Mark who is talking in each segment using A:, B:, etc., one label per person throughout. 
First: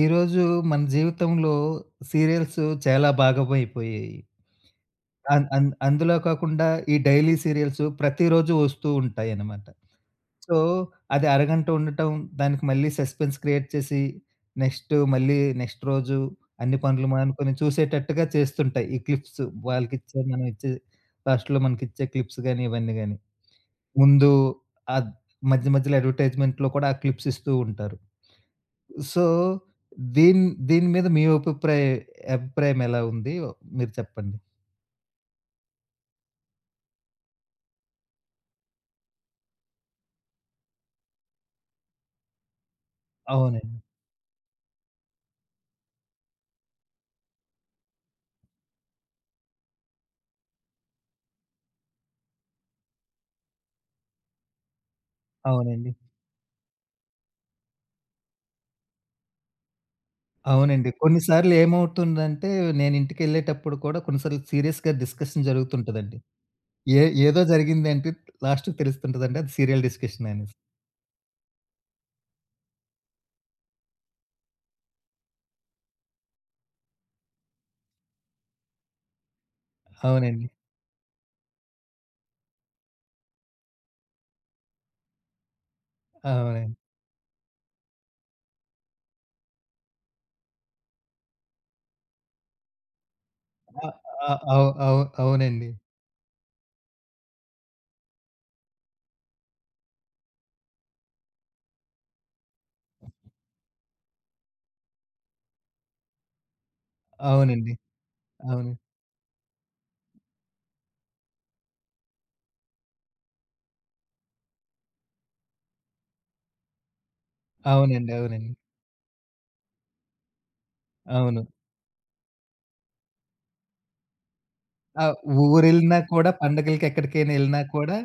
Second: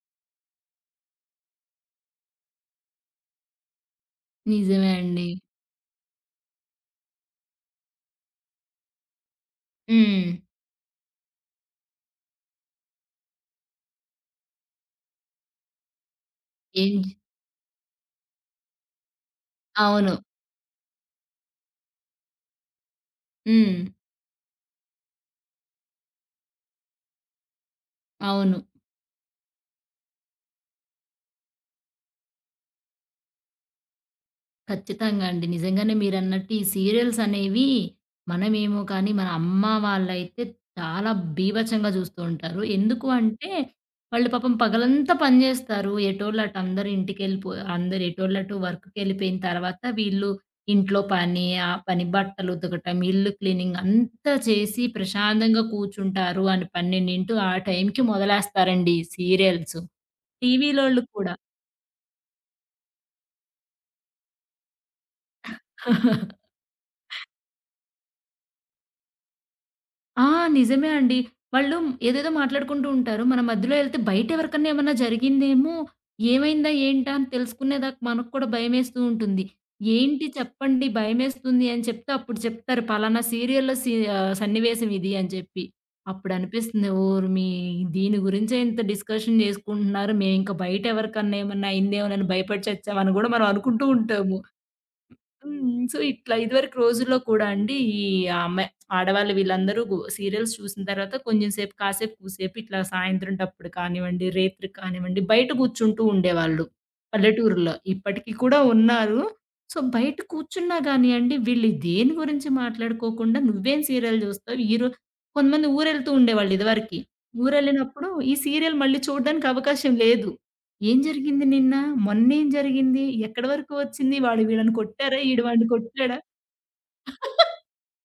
A: ఈరోజు మన జీవితంలో సీరియల్స్ చాలా భాగమైపోయాయి.
B: నిజమే అండి.
A: అన్ అన్ అందులో కాకుండా ఈ డైలీ సీరియల్స్ ప్రతిరోజు వస్తూ ఉంటాయనమాట.
B: హ్మ్.
A: సో, అది అరగంట ఉండటం, దానికి మళ్ళీ సస్పెన్స్ క్రియేట్ చేసి, నెక్స్ట్ రోజు అన్ని
B: ఏం
A: పనులు
B: చే-
A: మానుకొని చూసేటట్టుగా చేస్తుంటాయి. ఈ క్లిప్స్
B: అవును.
A: మనం ఇచ్చే లాస్ట్‌లో మనకిచ్చే క్లిప్స్ గాని, ఇవన్నీ గాని.
B: హ్మ్.
A: ముందు ఆద్ మధ్య మధ్యలో అడ్వర్టైజ్‌మెంట్‌లో కూడా ఆ క్లిప్స్ ఇస్తూ ఉంటారు.
B: అవును.
A: సో, దీన్ దీని మీద మీ అభిప్రాయం ఎలా ఉంది? మీరు చెప్పండి.
B: ఖచ్చితంగా అండి. నిజంగానే మీరన్నట్టు ఈ సీరియల్స్ అనేవి మనమేమో కానీ, మన అమ్మ వాళ్ళైతే చాలా బీభత్సంగా జూస్తూ ఉంటారు. ఎందుకు అంటే,
A: అవునండి.
B: వాళ్ళు పాపం పగలంతా పని జేస్తారు. ఎటోళ్ళు అటు అందరూ ఇంటికెళ్ళిపో అందరూ ఎటోళ్ళు అటు వర్క్‌కెళ్ళిపోయిన తర్వాత వీళ్ళు ఇంట్లో పని, ఆ పని బట్టలు ఉతకటం, ఇల్లు క్లీనింగ్ అంతా చేసి ప్రశాంతంగా
A: అవునండి.
B: కూర్చుంటారు అని 12 ఆ టైంకి మొదలేస్తారండి ఈ సీరియల్స్.
A: అవునండి.
B: టీవీలోళ్ళు
A: కొన్ని
B: కూడా.
A: సార్లు ఏమవుతుందంటే, నేను ఇంటికెళ్ళేటప్పుడు కూడా కొన్ని సార్లు సీరియస్‌గా డిస్కషన్ జరుగుతుంటదండి. ఏదో జరిగింది అంటే లాస్ట్‌కి తెలుస్తుంటదండి. అది సీరియల్
B: ఆ!
A: డిస్కషన్ అనేసి.
B: నిజమే అండి. వాళ్ళు ఏదేదో మాట్లాడుకుంటూ ఉంటారు. మన మధ్యలో ఎళ్తే బయట ఎవరికన్నా ఏమన్నా జరిగిందేమో, ఏమైందా ఏంటా అని తెలుసుకునేదాకా మనకు కూడా భయమేస్తూ ఉంటుంది. ఏంటి
A: అవునండి.
B: చెప్పండి భయమేస్తుంది అని చెప్తే అప్పుడు చెప్తారు పలానా సీరియల్‌లో సన్నివేశం ఇది అని చెప్పి. అప్పుడు
A: అవునండి.
B: అనిపిస్తుంది ఓర్‌మీ దీని గురించే ఇంత డిస్కషన్ చేసుకుంటున్నారు. మేమింక బయట ఎవరికన్నా ఏమన్నా అయిందేమోనని భయపడి చచ్చామని గూడా మనం అనుకుంటూ
A: అ అ
B: ఉంటాము.
A: అవు అవు అవునండి.
B: హ్మ్. సో, ఇట్లా ఇదివరకు రోజుల్లో కూడా అండి ఈ ఆమె ఆడవాళ్ళు వీళ్ళందరూ సీరియల్స్ చూసిన తర్వాత కొంచెం సేపు కాసేపు కూసేపు ఇట్లా సాయంత్రం టప్పుడు కానివ్వండి, రేత్రికి కానివ్వండి బయట కూర్చుంటూ ఉండేవాళ్ళు పల్లెటూరులో.
A: అవునండి.
B: ఇప్పటికి కూడా
A: అవును.
B: ఉన్నారు. సో, బయట కూర్చున్నా గానియండి వీళ్ళు దేని గురించి మాట్లాడుకోకుండా నువ్వేం సీరియల్ చూస్తావు? కొంతమంది ఊరెళ్తూ ఉండేవాళ్ళు ఇదివరకి. ఊరెళ్ళినప్పుడు
A: అవునండి.
B: ఈ
A: అవునండి.
B: సీరియల్ మళ్ళీ చూడడానికి అవకాశం లేదు. ఏం
A: అవును.
B: జరిగింది నిన్న? మొన్నేం జరిగింది? ఎక్కడి వరకు వచ్చింది? వాడు వీళ్ళని
A: ఆహ్,
B: కొట్టారా? ఈడు వాడిని
A: ఊరెళ్ళినా
B: కొట్టాడా?
A: కూడా పండగలకి ఎక్కడికైనా ఎళ్ళినా కూడా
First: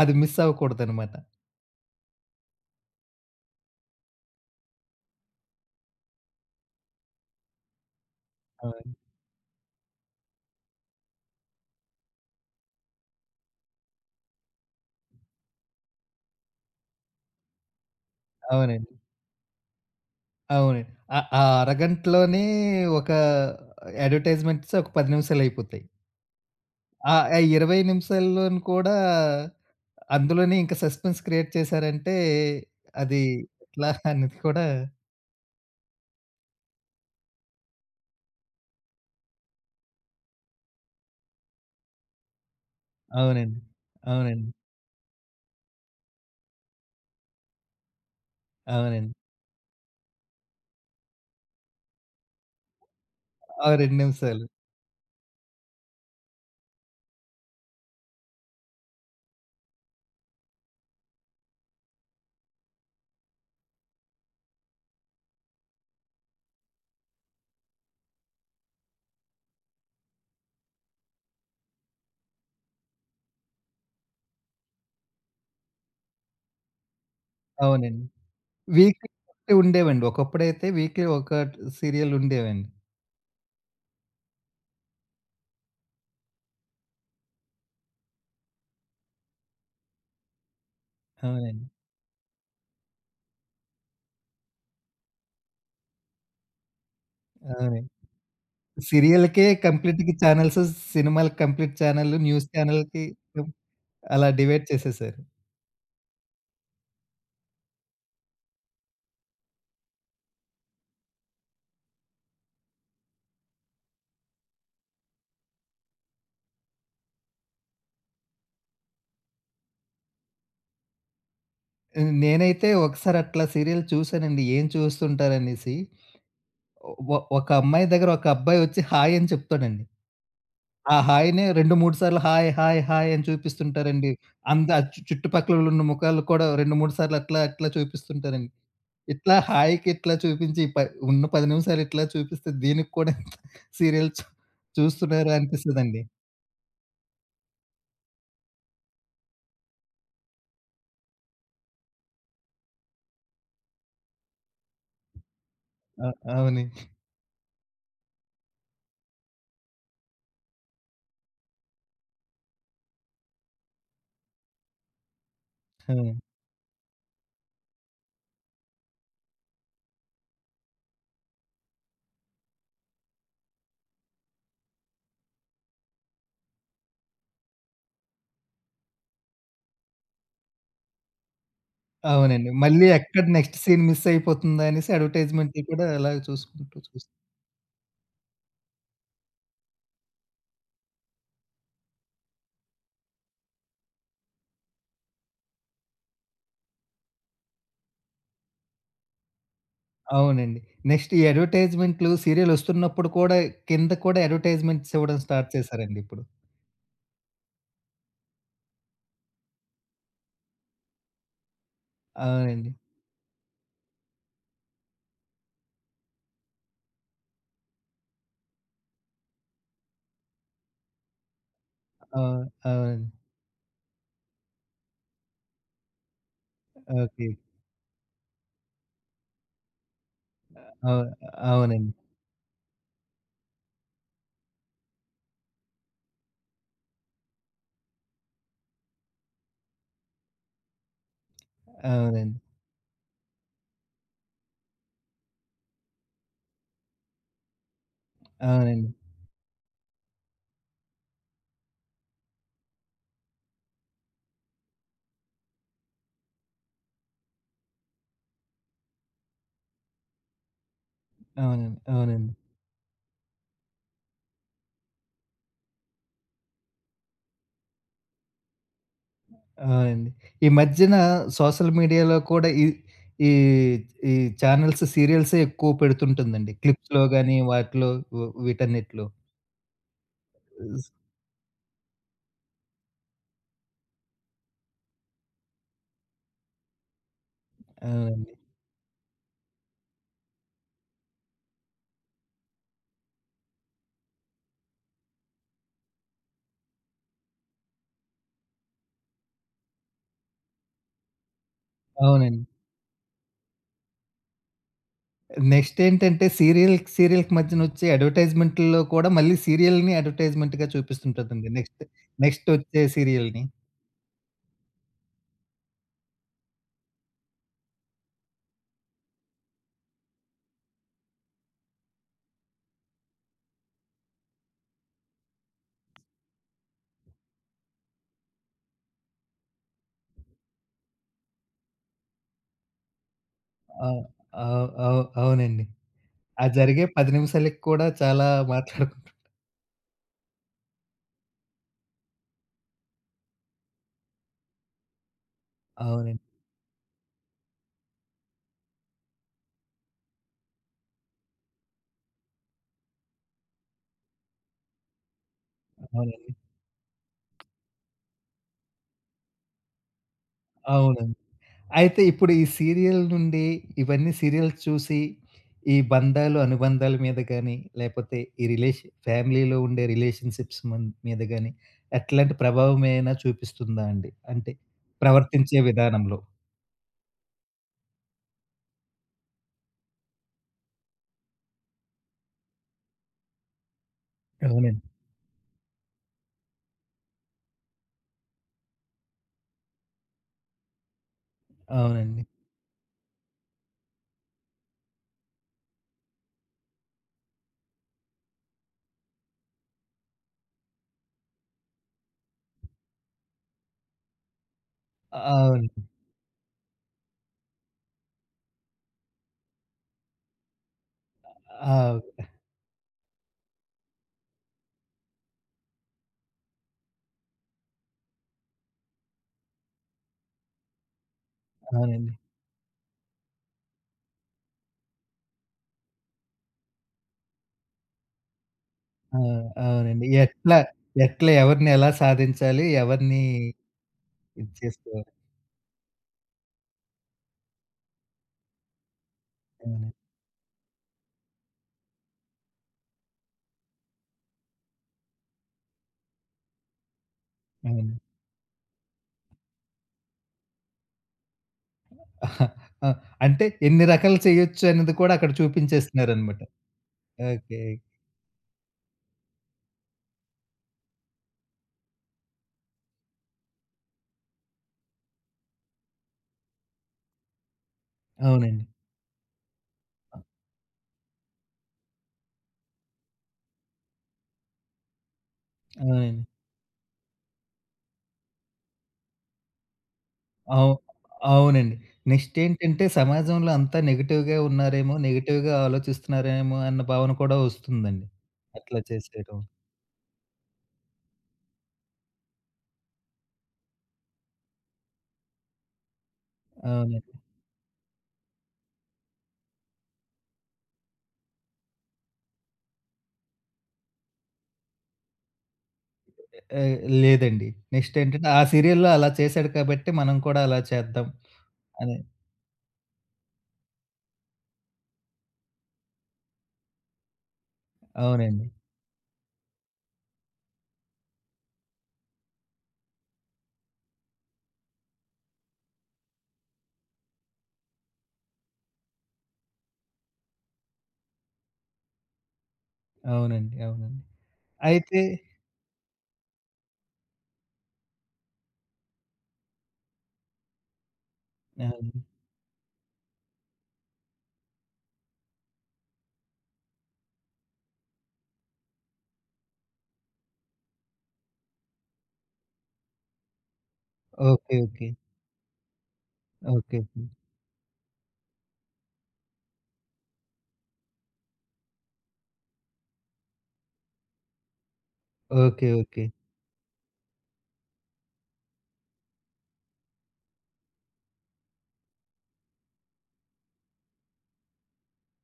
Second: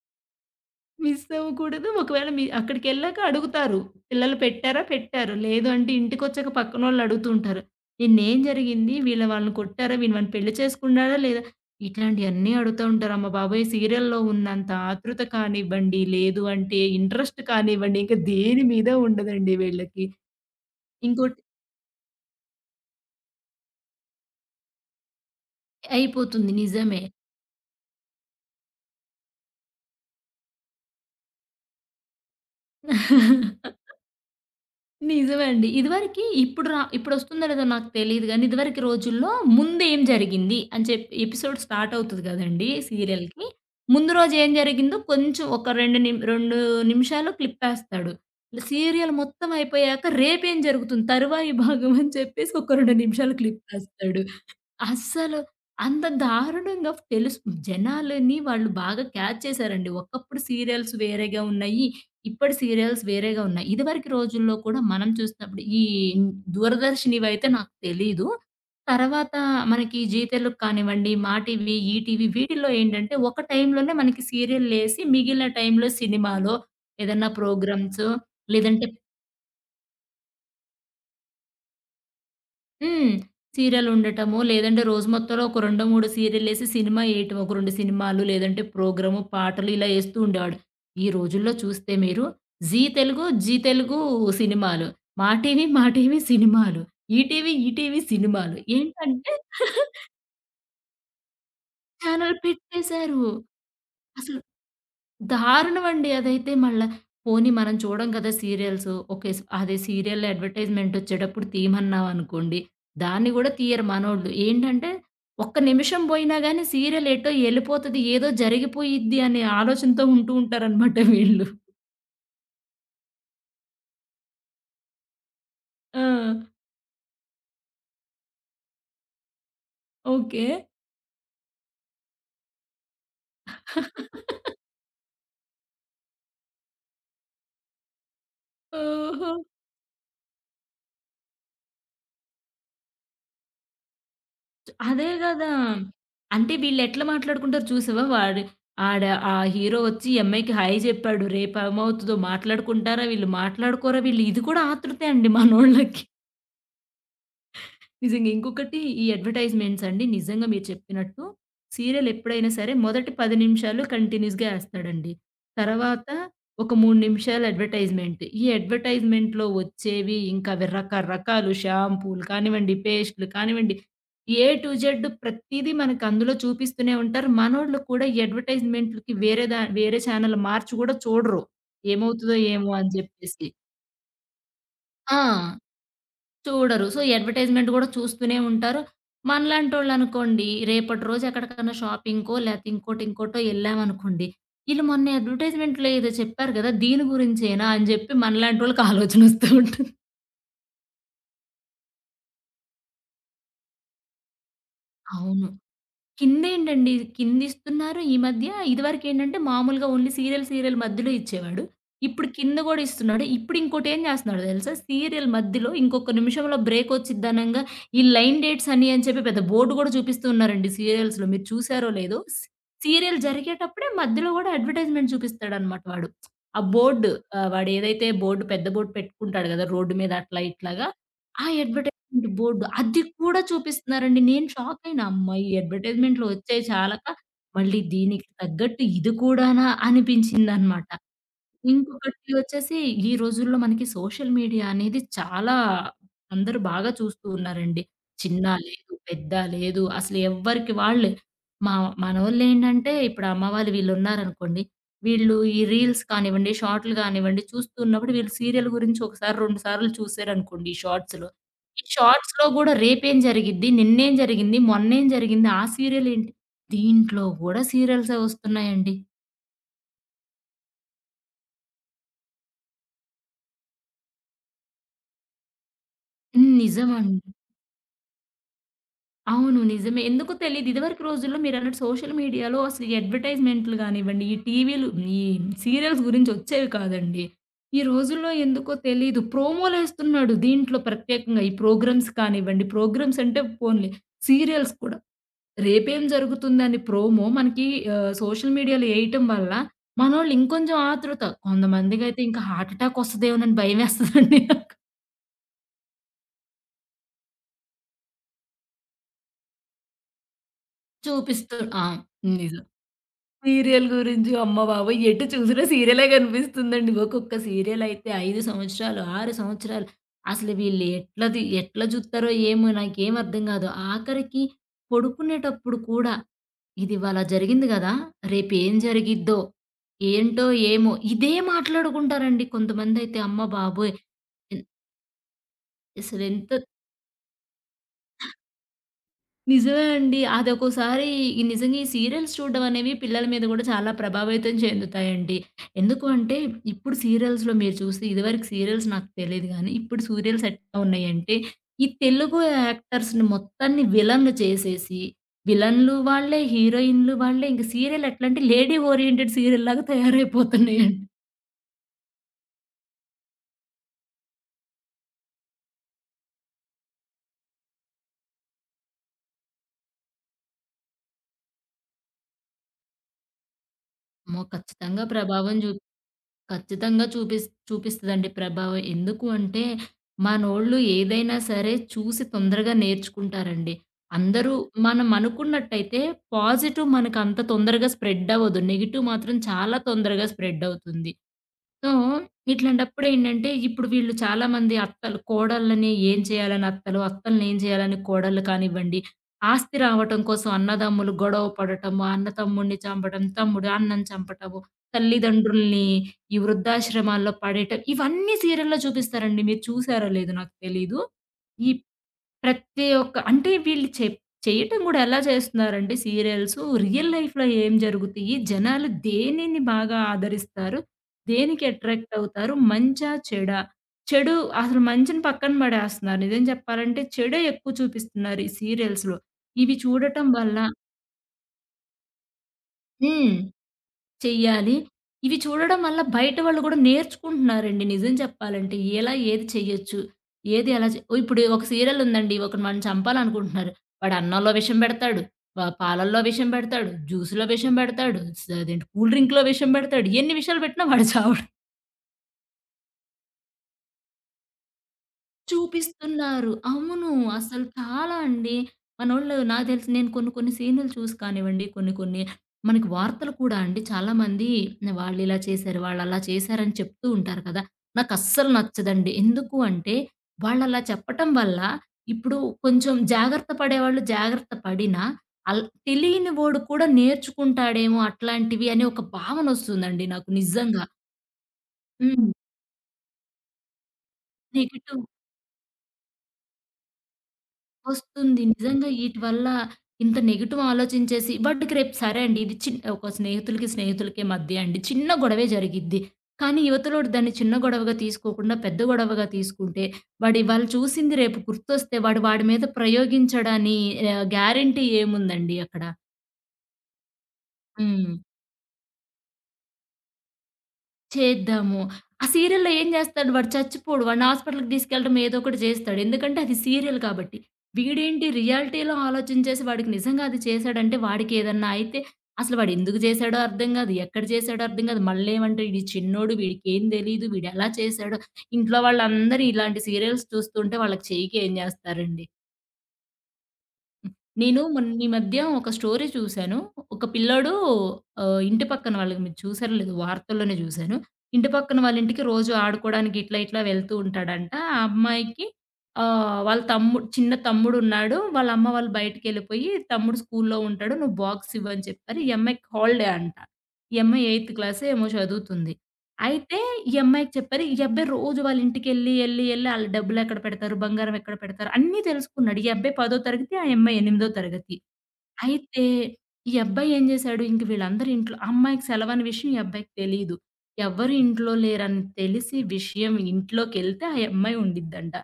A: అది మిస్ అవ్వకూడదనమాట.
B: మిస్ అవ్వకూడదు. ఒకవేళ మీ అక్కడికెళ్ళాక అడుగుతారు. పిల్లలు పెట్టారా? పెట్టారు. లేదు అంటే ఇంటికొచ్చాక పక్కనోళ్ళు అడుగుతుంటారు. నిన్నేం
A: అవును.
B: జరిగింది? వీళ్ళు వాళ్ళని కొట్టారా? వీడు వాడిని పెళ్లి చేసుకున్నాడా? లేదా? ఇట్లాంటియన్నీ అడుగుతా ఉంటారు. అమ్మ బాబోయ్! సీరియల్‌లో ఉన్నంత ఆతృత కానివ్వండి, లేదు అంటే ఇంట్రెస్ట్ కానివ్వండి, ఇంక దేని మీద
A: అవునండి.
B: ఉండదండి వీళ్ళకి.
A: అవునండి. ఆ
B: ఇంకోటి
A: ఆ అరగంటలోనే ఒక అడ్వర్‌టైజ్‌మెంట్స్ ఒక 10 నిమిషాలయిపోతాయి.
B: అయిపోతుంది నిజమే.
A: ఆ ఆ 20 నిమిషాల్లోను కూడా అందులోనే ఇంకా సస్పెన్స్ క్రియేట్ చేశారంటే అది ఎట్లా అనేది కూడా
B: నిజమండి. ఇదివరకి ఇప్పుడు రా ఇప్పుడొస్తుందో లేదో నాకు తెలీదు గానీ, ఇదివరకి రోజుల్లో ముందేం జరిగింది అని చెప్పి ఎపిసోడ్ స్టార్ట్ అవుతది గదండీ సీరియల్‌కి.
A: అవునండి.
B: ముందు రోజు
A: అవునండి.
B: ఏం జరిగిందో కొంచెం ఒక 2 నిమిషాలు క్లిప్పేస్తాడు. సీరియల్
A: అవునండి.
B: మొత్తం అయిపోయాక రేపేం జరుగుతుంది, తరువాయి భాగం అని చెప్పేసి ఒక 2 నిమిషాలు
A: ఆ 2
B: క్లిప్పేస్తాడు.
A: నిమిషాలు.
B: అస్సలు అంత దారుణంగా తెలుసు జనాలని వాళ్ళు బాగా క్యాచ్ చేశారండి. ఒకప్పుడు సీరియల్స్ వేరేగా ఉన్నాయి. ఇప్పటి సీరియల్స్ వేరేగా ఉన్నాయి. ఇదివరకు రోజుల్లో కూడా మనం చూసినప్పుడు ఈ దూరదర్శనివైతే నాకు తెలీదు. తర్వాత మనకి జీ తెలుగు కానివ్వండి, మా టీవీ, ఈ టీవీ వీటిల్లో ఏంటంటే ఒక టైంలోనే మనకి సీరియల్లేసి మిగిలిన టైంలో సినిమాలో ఏదన్నా
A: అవునండి.
B: ప్రోగ్రామ్సో లేదంటే
A: వీక్‌లీ ఉండేవండి. ఒకప్పుడైతే వీక్‌లీ ఒక సీరియల్ ఉండేవండి.
B: హ్మ్, సీరియలుండటము, లేదంటే రోజు మొత్తంలో ఒక 2, 3 సీరియల్లేసి సినిమా ఏయటం. ఒక 2 సినిమాలు, లేదంటే ప్రోగ్రాము, పాటలు ఇలా ఏస్తూ ఉండేవాడు. ఈ రోజుల్లో
A: అవునండి.
B: చూస్తే మీరు జీ తెలుగు, జీ తెలుగు సినిమాలు. మా టీవీ, మా టీవీ సినిమాలు. ఈటీవీ,
A: అవునండి.
B: ఈటీవీ సినిమాలు. ఏంటంటే
A: సీరియల్‌కే కంప్లీట్‌గా ఛానెల్స్, సినిమాలకి కంప్లీట్ ఛానెల్,
B: ఛానెల్
A: న్యూస్ ఛానెల్‌కి
B: పెట్టేశారు.
A: అలా
B: అసలు
A: డివైడ్ చేసేసారు.
B: దారుణమండి అదైతే మళ్ళా. పోనీ మనం చూడం కదా సీరియల్స్. ఓకే. అదే సీరియల్‌లో అడ్వర్టైజ్‌మెంటొచ్చేటప్పుడు తీయమన్నామనుకోండి, దాన్ని గూడా తీయరు మనోళ్ళు. ఏంటంటే, ఒక్క నిమిషం బోయినా గానీ సీరియల్ ఎటో ఎళ్ళిపోతది, ఏదో జరిగిపోయిద్ది అనే ఆలోచనతో ఉంటూ ఉంటారనమాట వీళ్ళు.
A: హ్మ్. నేనైతే ఒకసారి అట్లా సీరియల్ చూసానండి. ఏం చూస్తుంటారనేసి.
B: ఆ!
A: ఒక అమ్మాయి దగ్గర ఒక అబ్బాయి వచ్చి హాయ్ అని చెప్తాడండి.
B: ఓకే.
A: ఆ హాయ్‌నే 2, 3 సార్లు హాయ్, హాయ్, హాయ్ అని చూపిస్తుంటారండి. అంద ఆ చు చుట్టుపక్కలున్న ముఖాలు కూడా 2, 3 సార్లు అట్లా అట్లా చూపిస్తుంటారండి.
B: ఓహో!
A: ఇట్లా హాయ్‌కి ఇట్లా చూపించి ఉన్న 10 నిమిషాలు ఇట్లా చూపిస్తే దీనికి కూడా సీరియల్ చూ
B: అదే
A: చూస్తున్నారా
B: గదా!
A: అనిపిస్తదండి.
B: అంటే వీళ్ళెట్లా మాట్లాడుకుంటారు చూసావా? వాడు ఆడ ఆ హీరో వచ్చి ఈ అమ్మాయికి హాయ్ జెప్పాడు. రేపేమవుతదో మాట్లాడుకుంటారా? వీళ్ళు మాట్లాడుకోరా? వీళ్ళు ఇది కూడా ఆతృతే అండి మనోళ్ళకి.
A: అ అవును.
B: నిజంగా. ఇంకొకటి ఈ అడ్వర్‌టైజ్‌మెంట్స్ అండి. నిజంగా మీరు చెప్పినట్టు సీరియల్ ఎప్పుడైనా సరే మొదటి 10 నిమిషాలు కంటిన్యూస్‌గా ఏస్తాడండి.
A: ఆ!
B: తర్వాత ఒక 3 నిమిషాలు అడ్వర్‌టైజ్‌మెంట్. ఈ అడ్వర్‌టైజ్‌మెంట్‌లో వచ్చేవి ఇంకా అవి రకరకాలు షాంపూలు కానివ్వండి, పేస్టులు కానివ్వండి, ఏ టు జెడ్ ప్రతీదీ మనకు అందులో చూపిస్తూనే ఉంటారు. మనోళ్ళు కూడా ఈ అడ్వర్‌టైజ్‌మెంట్‌లకి వేరే ఛానెల్ మార్చి గూడా చూడరు. ఏమవుతదో
A: అవునండి.
B: ఏమో
A: మళ్ళీ
B: అని
A: ఎక్కడ
B: జెప్పేసి.
A: నెక్స్ట్ సీన్ మిస్ అయిపోతుందా అనేసి
B: ఆ!
A: అడ్వర్‌టైజ్‌మెంట్‌లు కూడా అలాగ చూసుకుంటూ
B: చూడరు. సో, ఈ అడ్వర్‌టైజ్‌మెంట్ గూడా చూస్తూనే ఉంటారు. మనలాంటోళ్ళనుకోండి, రేపటి రోజు ఎక్కడికన్నా షాపింగ్‌కో, లేతే ఇంకోటి ఇంకోటో యెళ్ళామనుకోండి, ఈళ్ళు మొన్న అడ్వర్‌టైజ్‌మెంట్‌లో ఏదో చెప్పారు గదా! దీని గురించేనా అని జెప్పి మనలాంటోళ్ళకి ఆలోచనొస్తూ ఉంటుంది.
A: అవునండి. నెక్స్ట్ ఈ అడ్వర్‌టైజ్‌మెంట్‌లు సీరియలొస్తున్నప్పుడు కూడా కింద కూడా అడ్వర్‌టైజ్‌మెంట్స్ ఇవ్వడం
B: అవును.
A: స్టార్ట్ చేశారండి ఇప్పుడు.
B: కిందేంటండి, కిందిస్తున్నారు ఈ మధ్య. ఇదివరకేంటంటే మామూలుగా ఓన్లీ సీరియల్, సీరియల్ మధ్యలో ఇచ్చేవాడు. ఇప్పుడు కింద
A: అవునండి.
B: గూడా ఇస్తున్నాడు. ఇప్పుడు ఇంకోటేం జేస్తున్నాడో దెలుసా? సీరియల్ మధ్యలో ఇంకొక నిమిషంలో బ్రేక్ ఒచ్చిద్దనంగా ఈ లైన్ డేట్స్ అని అని చెప్పి పెద్ద బోర్డ్ గూడా చూపిస్తూ ఉన్నారండి సీరియల్స్‌లో. మీరు చూసారో లేదో?
A: అవును. అవునండి.
B: సీరియల్ జరిగేటప్పుడే మధ్యలో గూడా అడ్వర్‌టైజ్‌మెంట్ చూపిస్తాడనమాట వాడు. ఆ బోర్డ్
A: ఓకే.
B: ఆహ్, వాడేదైతే పెద్ద బోర్డ్ పెట్టుకుంటాడు గదా! రోడ్డు మీద అట్లా ఇట్లాగా.
A: అవు
B: ఆ
A: అవునండి.
B: అడ్వర్‌టైజ్‌మెంట్ ఇంటి బోర్డు. అది కూడా చూపిస్తున్నారండి. నేను షాకయినా. అమ్మ! ఈ అడ్వర్‌టైజ్‌మెంట్‌లో వచ్చాయి చాలక మళ్ళీ దీనికి తగ్గట్టు ఇది కూడానా అనిపించిందనమాట. ఇంకొకటి
A: అవునండి.
B: వచ్చేసి ఈ రోజుల్లో మనకి సోషల్ మీడియా అనేది చాలా అందరూ బాగా చూస్తూ ఉన్నారండి. చిన్న
A: అవునండి.
B: లేదు, పెద్ద లేదు అసలు ఎవ్వరికి వాళ్ళే. మా మనోళ్ళేంటంటే ఇప్పుడు అమ్మ వాళ్ళు వీళ్ళున్నారనుకోండి. వీళ్ళు ఈ రీల్స్ కానివ్వండి, షార్ట్‌లు కానివ్వండి చూస్తూ ఉన్నప్పుడు వీళ్ళు సీరియల్ గురించి ఒకసారి, 2 సార్లు చూసారనుకోండి ఈ షార్ట్స్‌లో.
A: అవునండి.
B: ఈ
A: అవునండి.
B: షార్ట్స్‌లో గూడా రేపేం జరిగిద్ది, నిన్నేం జరిగింది, మొన్నేం జరిగింది, ఆ సీరియల్ ఏంటి దీంట్లో గూడా సీరియల్సే వస్తున్నాయండి.
A: అవునండి. ఈ మధ్యన సోషల్ మీడియాలో కూడా ఈ ఈ ఈ ఛానెల్స్ సీరియల్సే ఎక్కువ
B: హ్మ్.
A: పెడుతుంటుందండి. క్లిప్స్‌లో
B: నిజమండి.
A: గాని వాటిలో వీటన్నిటిలో.
B: అవును. నిజమే. ఎందుకో తెలీదు. ఇదివరకు రోజుల్లో మీరన్నట్టు సోషల్ మీడియాలో అసలు ఈ అడ్వర్టైజ్‌మెంట్‌లు గానివ్వండి, ఈ టీవీలు ఈ సీరియల్స్ గురించి ఒచ్చేవి కాదండి. ఈ రోజుల్లో
A: అవునండి.
B: ఎందుకో తెలీదు ప్రోమో‌లేస్తున్నాడు దీంట్లో ప్రత్యేకంగా. ఈ ప్రోగ్రామ్స్ కానివ్వండి, ప్రోగ్రామ్స్ అంటే పోన్లే సీరియల్స్ కూడా. రేపేం జరుగుతుందని ప్రోమో మనకి ఆహ్, సోషల్ మీడియాలో ఏయటం వల్ల మనోళ్ళు ఇంకొంచెం ఆతృత. కొంతమందికైతే ఇంకా
A: అవునండి.
B: హార్ట్ అటాక్ ఒస్తదేమోనని భయమేస్తదండి నాకు.
A: నెక్స్ట్ ఏంటంటే సీరియల్‌కి, సీరియల్‌కి మధ్యనొచ్చే అడ్వర్‌టైజ్‌మెంట్‌ల్లో కూడా మళ్ళీ సీరియల్‌ని అడ్వర్‌టైజ్‌మెంట్‌గా చూపిస్తుంటదండి.
B: చూపిస్తూ ఆ!
A: నెక్స్ట్, నెక్స్ట్
B: నిజం.
A: ఒచ్చే సీరియల్‌ని.
B: సీరియల్ గురించి అమ్మ బాబోయ్! ఎటు చూసినా సీరియలే కనిపిస్తుందండి. ఒక్కొక్క సీరియలైతే 5 సంవత్సరాలు, 6 సంవత్సరాలు అసలు వీళ్ళు ఎట్లది ఎట్లా జూత్తారో ఏమో నాకేం అర్థం గాదు. ఆఖరికి పడుకునేటప్పుడు కూడా ఇదివాళ జరిగింది గదా! రేపేం జరిగిద్దో, ఏంటో ఏమో ఇదే మాట్లాడుకుంటారండి కొంతమందైతే. అమ్మ
A: ఆ!
B: బాబోయ్! ఎన్
A: అవు అవు అవునండి. ఆ
B: అసలెంత
A: జరిగే 10 నిమిషాలకి కూడా చాలా మాట్లాడుకు
B: నిజమే అండి. అదొకోసారి ఈ నిజంగా ఈ సీరియల్స్ చూడడం అనేవి పిల్లల మీద గూడా చాలా ప్రభావితం చెందుతాయండి. ఎందుకు
A: అవునండి.
B: అంటే, ఇప్పుడు సీరియల్స్‌లో మీరు చూస్తే ఇదివరకు సీరియల్స్ నాకు తెలీదు గానీ, ఇప్పుడు సీరియల్స్ ఎట్లా ఉన్నాయంటే, ఈ తెలుగు యాక్టర్స్‌ని మొత్తాన్ని విలన్లు చేసేసి, విలన్లు
A: అవునండి.
B: వాళ్ళే, హీరోయిన్‌లు వాళ్ళే. ఇంక సీరియల్ ఎట్లంటే లేడీ ఓరియెంటెడ్ సీరియల్‌లాగా తయారైపోతున్నాయండి.
A: అవును. అయితే ఇప్పుడు ఈ సీరియల్ నుండి ఇవన్నీ సీరియల్స్ చూసి, ఈ బంధాలు, అనుబంధాల మీద గాని, లేపోతే ఈ రిలేష ఫ్యామిలీలో ఉండే రిలేషన్‌షిప్స్ మన్ మీద గాని, ఎట్లాంటి ప్రభావం ఏమైనా చూపిస్తుందా అండి?
B: అమ్మో!
A: అంటే ప్రవర్తించే విధానంలో.
B: ఖచ్చితంగా చూపిస్తదండి ప్రభావం. ఎందుకు అంటే, మనోళ్ళు ఏదైనా సరే చూసి తొందరగా నేర్చుకుంటారండి. అందరూ
A: అవునండి.
B: మనం అనుకున్నట్టయితే పాజిటివ్ మనకంత తొందరగా స్ప్రెడ్ అవ్వదు. నెగెటివ్ మాత్రం చాలా తొందరగా స్ప్రెడ్ అవుతుంది. సో,
A: అవునండి.
B: ఇట్లాంటప్పుడేంటంటే, ఇప్పుడు వీళ్ళు చాలామంది అత్తలు కోడళ్ళని ఏం చేయాలని అత్తలు, అత్తల్ని ఏం చేయాలని కోడళ్ళు కానివ్వండి, ఆస్తి రావటం కోసం అన్నదమ్ములు గొడవ పడటము, అన్న తమ్ముడిని చంపడం, తమ్ముడు అన్నని చంపటము,
A: అవును.
B: తల్లిదండ్రుల్ని ఈ వృద్ధాశ్రమాల్లో పడేయటం, ఇవన్నీ సీరియల్‌లో చూపిస్తారండి. మీరు చూసారో లేదో నాకు తెలీదు. ఈ
A: అవ్
B: ప్రతి ఒక్క అంటే వీళ్ళు చేయటం గూడా ఎలా చేస్తున్నారంటే సీరియల్సు, రియల్ లైఫ్‌లో ఏం జరుగుతయి, జనాలు దేనిని బాగా ఆదరిస్తారు, దేనికి
A: అవునండి.
B: అట్రాక్ట్ అవుతారు, మంచా, చెడా? చెడు అసలు మంచిని పక్కన పడేస్తున్నారు. నిజం చెప్పాలంటే చెడే ఎక్కువ చూపిస్తున్నారు ఈ సీరియల్స్‌లో.
A: ఆ!
B: ఇవి
A: అవునండి.
B: చూడటం వల్ల
A: ఎట్లా ఎవరిని ఎలా సాధించాలి? ఎవరిని
B: హ్మ్,
A: ఇది
B: చెయ్యాలి.
A: చేసుకోవాలి?
B: ఇవి చూడడం వల్ల బయట వాళ్ళు గూడా నేర్చుకుంటున్నారండి నిజం చెప్పాలంటే. ఎలా ఏది చెయ్యొచ్చు?
A: అవునండి.
B: ఏది ఎలా చే ఇప్పుడు ఒక సీరియల్ ఉందండి. ఒకడిని మనం చంపాలనుకుంటున్నారు. వాడు అన్నంలో విషం బెడతాడు. పాలల్లో విషం బెడతాడు. జ్యూస్‌లో విషం
A: అవును.
B: బెడతాడు. అదేంటి కూల్ డ్రింక్‌లో విషం బెడతాడు. ఎన్ని విషాలు బెట్టినా వాడు చావడు.
A: ఆ! ఆ, అంటే ఎన్ని రకాలు చేయొచ్చు అనేది కూడా అక్కడ చూపించేస్తున్నారనమాట.
B: చూపిస్తున్నారు. అవును.
A: ఓకే.
B: అసలు చాలా అండి. మనోళ్ళు నాకు తెలిసి నేను కొన్ని కొన్ని సీన్‌లు చూసి కానివ్వండి, కొన్ని కొన్ని మనకి వార్తలు కూడా అండి చాలామంది వాళ్ళిలా చేశారు, వాళ్ళలా చేశారని చెప్తూ ఉంటారు కదా! నాకస్సలు
A: అవునండి.
B: నచ్చదండి. ఎందుకు అంటే వాళ్ళలా చెప్పటం వల్ల ఇప్పుడు కొంచెం జాగ్రత్త పడేవాళ్ళు జాగ్రత్త పడినా అల్
A: అవునండి.
B: తెలియని వాడు కూడా నేర్చుకుంటాడేమో అట్లాంటివి అనే ఒక భావనొస్తుందండి నాకు
A: అవు
B: నిజంగా.
A: అవునండి.
B: హ్మ్.
A: నెక్స్ట్ ఏంటంటే సమాజంలో అంతా నెగెటివ్‌గా ఉన్నారేమో,
B: నెగెటివ్
A: నెగెటివ్‌గా ఆలోచిస్తున్నారేమో అన్న భావన కూడా వస్తుందండి.
B: వస్తుంది.
A: అట్లా
B: నిజంగా ఈటి
A: చేసేయడం.
B: వల్ల ఇంత నెగెటివ్ ఆలోచించేసి వాటికి రేపు సరే అండి. ఇది చిన్ ఒక స్నేహితులకి, స్నేహితులకే మధ్య అండి. చిన్న గొడవే జరిగిద్ది. కానీ యువతలోడు
A: అవునండి.
B: దాన్ని చిన్న గొడవగా తీసుకోకుండా పెద్ద గొడవగా తీసుకుంటే, వాడు ఇవాళ చూసింది రేపు గుర్తొస్తే వాడు వాడి మీద ప్రయోగించడని ఆహ్, గ్యారంటీ ఏముందండి అక్కడ?
A: ఆహ్, లేదండి. నెక్స్ట్
B: హ్మ్.
A: ఏంటంటే ఆ సీరియల్‌లో అలా చేశాడు కాబట్టి మనం కూడా అలా చేద్దాం
B: చేద్దాము.
A: అని.
B: ఆ సీరియల్‌లో ఏం జేస్తాడు వాడు చచ్చిపోడు. వాడిని హాస్పిటల్‌కి తీసుకెళ్ళడం ఏదో ఒకటి జేస్తాడు. ఎందుకంటే అది సీరియల్ కాబట్టి. వీడేంటి
A: అవునండి.
B: రియాలిటీలో ఆలోచించేసి వాడికి నిజంగా అది చేశాడంటే వాడికేదన్నా అయితే అసలు వాడెందుకు జేశాడో అర్థం గాదు. ఎక్కడ జేశాడో అర్థం గాదు. మళ్ళేమంటారు ఈడు చిన్నోడు వీడికేం తెలీదు. వీడెలా చేశాడో ఇంట్లో వాళ్ళందరూ ఇలాంటి సీరియల్స్ చూస్తుంటే వాళ్ళకి చెయ్యకి ఏం జేస్తారండి?
A: అవునండి. అవునండి.
B: నేను మొన్న
A: అయితే
B: ఈ మధ్య ఒక స్టోరీ చూశాను. ఒక పిల్లోడు ఆహ్, ఇంటి పక్కన వాళ్ళకి మీరు చూసారో లేదో వార్తల్లోనే చూశాను. ఇంటి పక్కన వాళ్ళ
A: అవును.
B: ఇంటికి రోజు ఆడుకోవడానికి ఇట్లా, ఇట్లా వెళ్తూ ఉంటాడంట. ఆ అమ్మాయికి ఆహ్, వాళ్ళ తమ్ముడు చిన్న తమ్ముడున్నాడు. వాళ్ళ అమ్మ వాళ్ళు బయటికెళ్ళిపోయి తమ్ముడు స్కూల్లో ఉంటాడు. నువ్వు బాక్స్ ఇవ్వని చెప్పారు. ఈ అమ్మాయికి హాలిడే అంట. ఈ అమ్మాయి ఎయిత్
A: ఓకే.
B: Class
A: okay.
B: ఏమో చదువుతుంది. అయితే
A: ఓకే.
B: ఈ
A: ఓకే.
B: అమ్మాయికి చెప్పారు. ఈ అబ్బాయి రోజు వాళ్ళ ఇంటికెళ్ళి, ఎళ్ళి ఆళ్ళ డబ్బులెక్కడ పెడతారు, బంగారం ఎక్కడ పెడతారు అన్నీ తెలుసుకున్నాడు. ఈ అబ్బాయి 10 తరగతి, ఆ అమ్మాయి 8 తరగతి.
A: ఓకే.
B: అయితే
A: ఓకే.
B: ఈ అబ్బాయి ఏం చేశాడు, ఇంక వీళ్ళందరి ఇంట్లో ఆ అమ్మాయికి సెలవని విషయం ఈ అబ్బాయికి తెలీదు. ఎవ్వరు ఇంట్లో లేరని తెలిసి విషయం ఇంట్లోకెళ్తే ఆ అమ్మాయి ఉండిద్దంట.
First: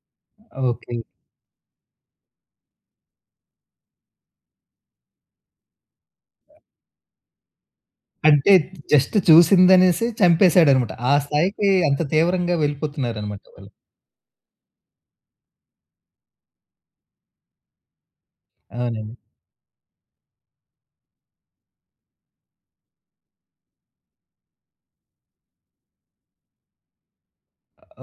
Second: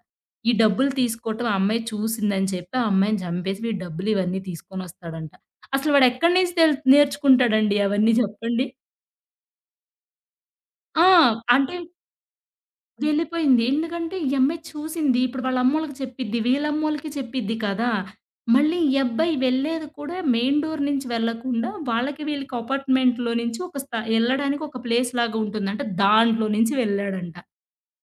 B: ఈ డబ్బులు
A: ఓకే.
B: తీసుకోవటం ఆ అమ్మాయి చూసిందని చెప్పి ఆ అమ్మాయిని చంపేసి వీడి డబ్బులు ఇవన్నీ తీసుకొనొస్తాడంట. అసలు వాడెక్కడి నుంచి నేర్చుకుంటాడండి అవన్నీ
A: అంటే
B: చెప్పండి?
A: జస్ట్ చూసిందనేసి చంపేసాడనమాట.
B: ఆ!
A: ఆ స్థాయికి
B: అంటే
A: అంత తీవ్రంగా వెళ్ళిపోతున్నారనమాట
B: వెళ్ళిపోయింది.
A: వాళ్ళు.
B: ఎందుకంటే ఈ అమ్మాయి చూసింది. ఇప్పుడు వాళ్ళ అమ్మోళ్ళకి చెప్పిద్ది. వీళ్ళమ్మోళ్ళకి చెప్పిద్ది కదా! మళ్ళీ ఈ
A: అవునండి.
B: అబ్బాయి వెళ్ళేది కూడా మెయిన్ డోర్ నుంచి వెళ్ళకుండా వాళ్ళకి వీళ్ళకి అపార్ట్‌మెంట్‌లో నుంచి ఒక స్థా ఎళ్ళడానికి ఒక ప్లేస్ లాగా ఉంటుంది. అంటే దాంట్లో నుంచి వెళ్ళాడంట.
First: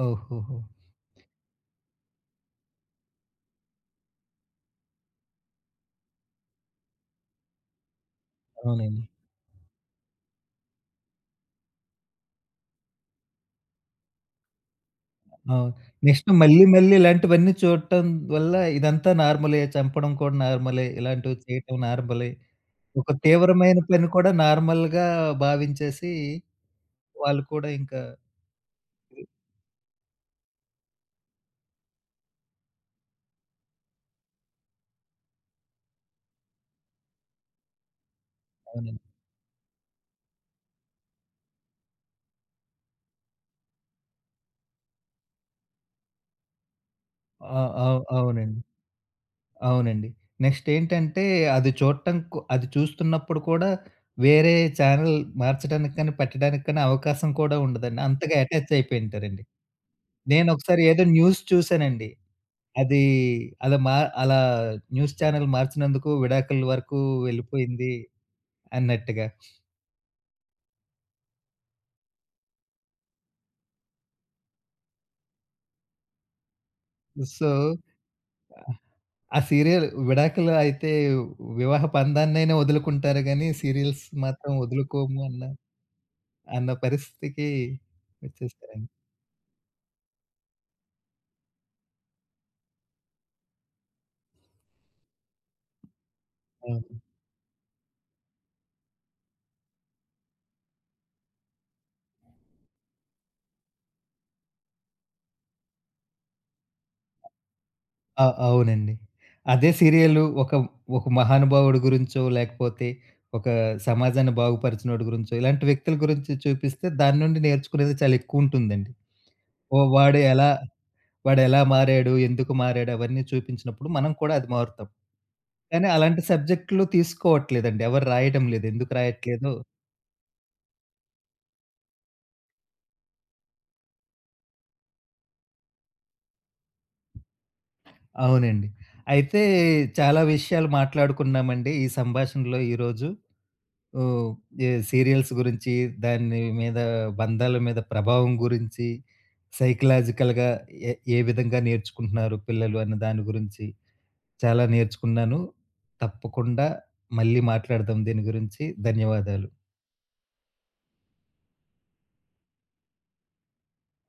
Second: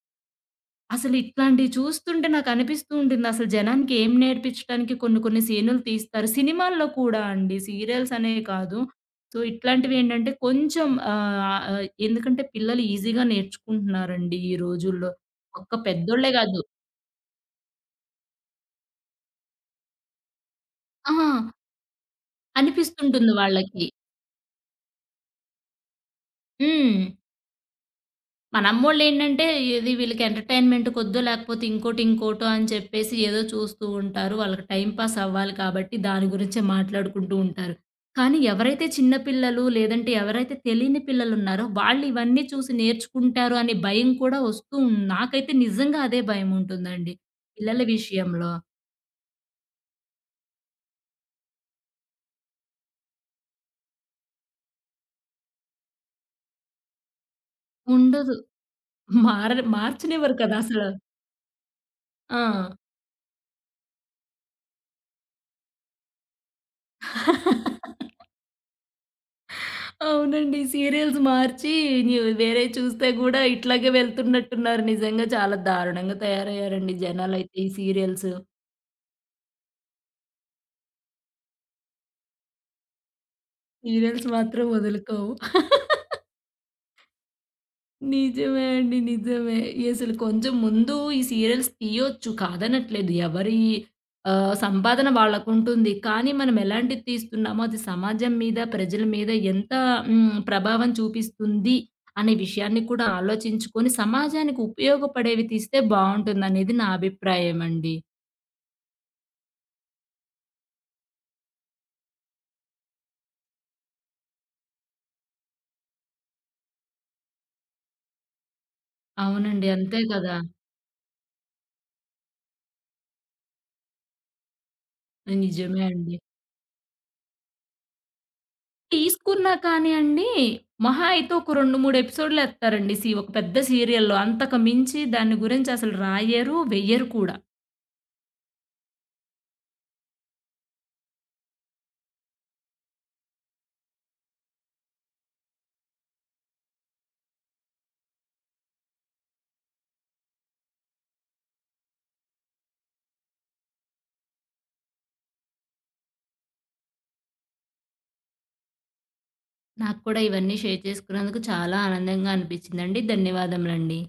A: ఓహోహో!
B: అసలు ఇట్లాంటివి చూస్తుంటే నాకనిపిస్తూ ఉంటుంది. అసలు జనానికి ఏం నేర్పించడానికి కొన్ని కొన్ని సీనులు తీస్తారు. సినిమాల్లో కూడా అండి. సీరియల్స్ అనే కాదు.
A: అవునండి.
B: సో, ఇట్లాంటివేంటంటే కొంచెం ఆహ్, ఆహ్, ఎందుకంటే పిల్లలు ఈజీగా నేర్చుకుంటున్నారండి ఈ రోజుల్లో.
A: అవును.
B: ఒక్క
A: నెక్స్ట్
B: పెద్దోళ్ళే కాదు.
A: మళ్ళీ మళ్ళీ ఇలాంటివన్నీ చూడటం వల్ల ఇదంతా నార్మలే. చంపడం కూడా నార్మలే.
B: ఆ!
A: ఇలాంటివి చేయటం నార్మలే. ఒక
B: అనిపిస్తుంటుంది
A: తీవ్రమైన
B: వాళ్ళకి.
A: పని కూడా నార్మల్‌గా భావించేసి
B: హ్మ్.
A: వాళ్ళు కూడా ఇంకా
B: మనమ్మోళ్ళేంటంటే ఇది వీళ్ళకి ఎంటర్‌టైన్‌మెంట్ కొద్దో లేకపోతే ఇంకోటి, ఇంకోటో అని చెప్పేసి ఏదో చూస్తూ ఉంటారు. వాళ్ళకి టైమ్ పాస్ అవ్వాలి కాబట్టి దాని గురించే మాట్లాడుకుంటూ ఉంటారు. కానీ ఎవరైతే
A: అవునండి.
B: చిన్న పిల్లలు లేదంటే ఎవరైతే తెలియని పిల్లలున్నారో వాళ్ళు ఇవన్నీ చూసి నేర్చుకుంటారు అనే భయం కూడా వస్తూ ఉం- నాకైతే నిజంగా అదే భయముంటుందండి.
A: ఆ!
B: పిల్లల విషయంలో.
A: అవునండి. అవునండి. నెక్స్ట్ ఏంటంటే అది చూడటం కు అది చూస్తున్నప్పుడు కూడా వేరే ఛానెల్ మార్చడానికి కానీ, పెట్టడానికి కానీ అవకాశం కూడా ఉండదండి.
B: ఉండదు.
A: అంతగా అటాచ్ అయిపోయింటారండి.
B: మార్చనివ్వరు కదా
A: నేనొకసారి
B: అసలు.
A: ఏదో న్యూస్ చూసానండి.
B: ఆ!
A: అది అలా మా అలా న్యూస్ ఛానెల్ మార్చినందుకు విడాకుల వరకు వెళ్ళిపోయింది అన్నట్టుగా.
B: అవునండి. సీరియల్స్ మార్చి న్యూ వేరేయి చూస్తే గూడా ఇట్లాగే వెళ్తున్నట్టున్నారు. నిజంగా చాలా దారుణంగా తయారయ్యారండి
A: సో,
B: జనాలైతే ఈ సీరియల్స్.
A: ఆ సీరియల్ విడాకులు అయితే వివాహ పందాన్నైనా వదులుకుంటారు గానీ, సీరియల్స్
B: సీరియల్స్
A: మాత్రం
B: మాత్రం
A: వదులుకోము
B: వదులుకోవు.
A: అన్న అన్న పరిస్థితికి
B: నిజమే
A: వచ్చేసారండి.
B: అండి. నిజమే. ఈ అసలు కొంచెం ముందు ఈ సీరియల్స్ తీయొచ్చు కాదనట్లేదు. ఎవరి ఆహ్, సంపాదన వాళ్ళకుంటుంది. కానీ మనం
A: అవును.
B: ఎలాంటిది తీస్తున్నామో అది సమాజం మీద, ప్రజల మీద ఎంత హ్మ్, ప్రభావం చూపిస్తుంది అనే విషయాన్ని కూడా ఆలోచించుకొని సమాజానికి ఉపయోగపడేవి తీస్తే బావుంటుందనేది నా అభిప్రాయం అండి.
A: ఆ! అవునండి. అదే సీరియలు ఒక మహానుభావుడి గురించో, లేకపోతే ఒక సమాజాన్ని బాగుపరిచినోడి గురించో, ఇలాంటి వ్యక్తుల గురించి చూపిస్తే దాని నుండి నేర్చుకునేది చాలా ఎక్కువుంటుందండి.
B: అవునండి.
A: ఓ
B: అంతే
A: వాడు
B: కదా!
A: ఎలా వాడెలా మారాడు, ఎందుకు మారాడు అవన్నీ చూపించినప్పుడు మనం కూడా అది మారుతాం.
B: నిజమే
A: కానీ
B: అండి.
A: అలాంటి సబ్జెక్టులు తీసుకోవట్లేదండి. ఎవరు రాయడం లేదు. ఎందుకు
B: తీసుకున్నా
A: రాయట్లేదో
B: కానీ అండి, మహా అయితే ఒక 2, 3 ఎపిసోడ్‌లేత్తారండి. ఒక పెద్ద సీరియల్‌లో. అంతకు మించి దాని గురించి అసలు రాయరు, వెయ్యరు కూడా.
A: అవునండి. అయితే చాలా విషయాలు మాట్లాడుకున్నామండి ఈ సంభాషణలో ఈరోజు. ఓహ్! ఏ సీరియల్స్ గురించి, దాని మీద బంధాల మీద ప్రభావం గురించి, సైకలాజికల్‌గా ఏ ఏ విధంగా నేర్చుకుంటున్నారు పిల్లలు అన్న దాని గురించి చాలా నేర్చుకున్నాను. తప్పకుండా మళ్ళీ మాట్లాడదాం దీని గురించి. ధన్యవాదాలు.
B: నాకు కూడా ఇవన్నీ షేర్ చేసుకున్నందుకు చాలా ఆనందంగా అనిపించిందండి. ధన్యవాదములండి.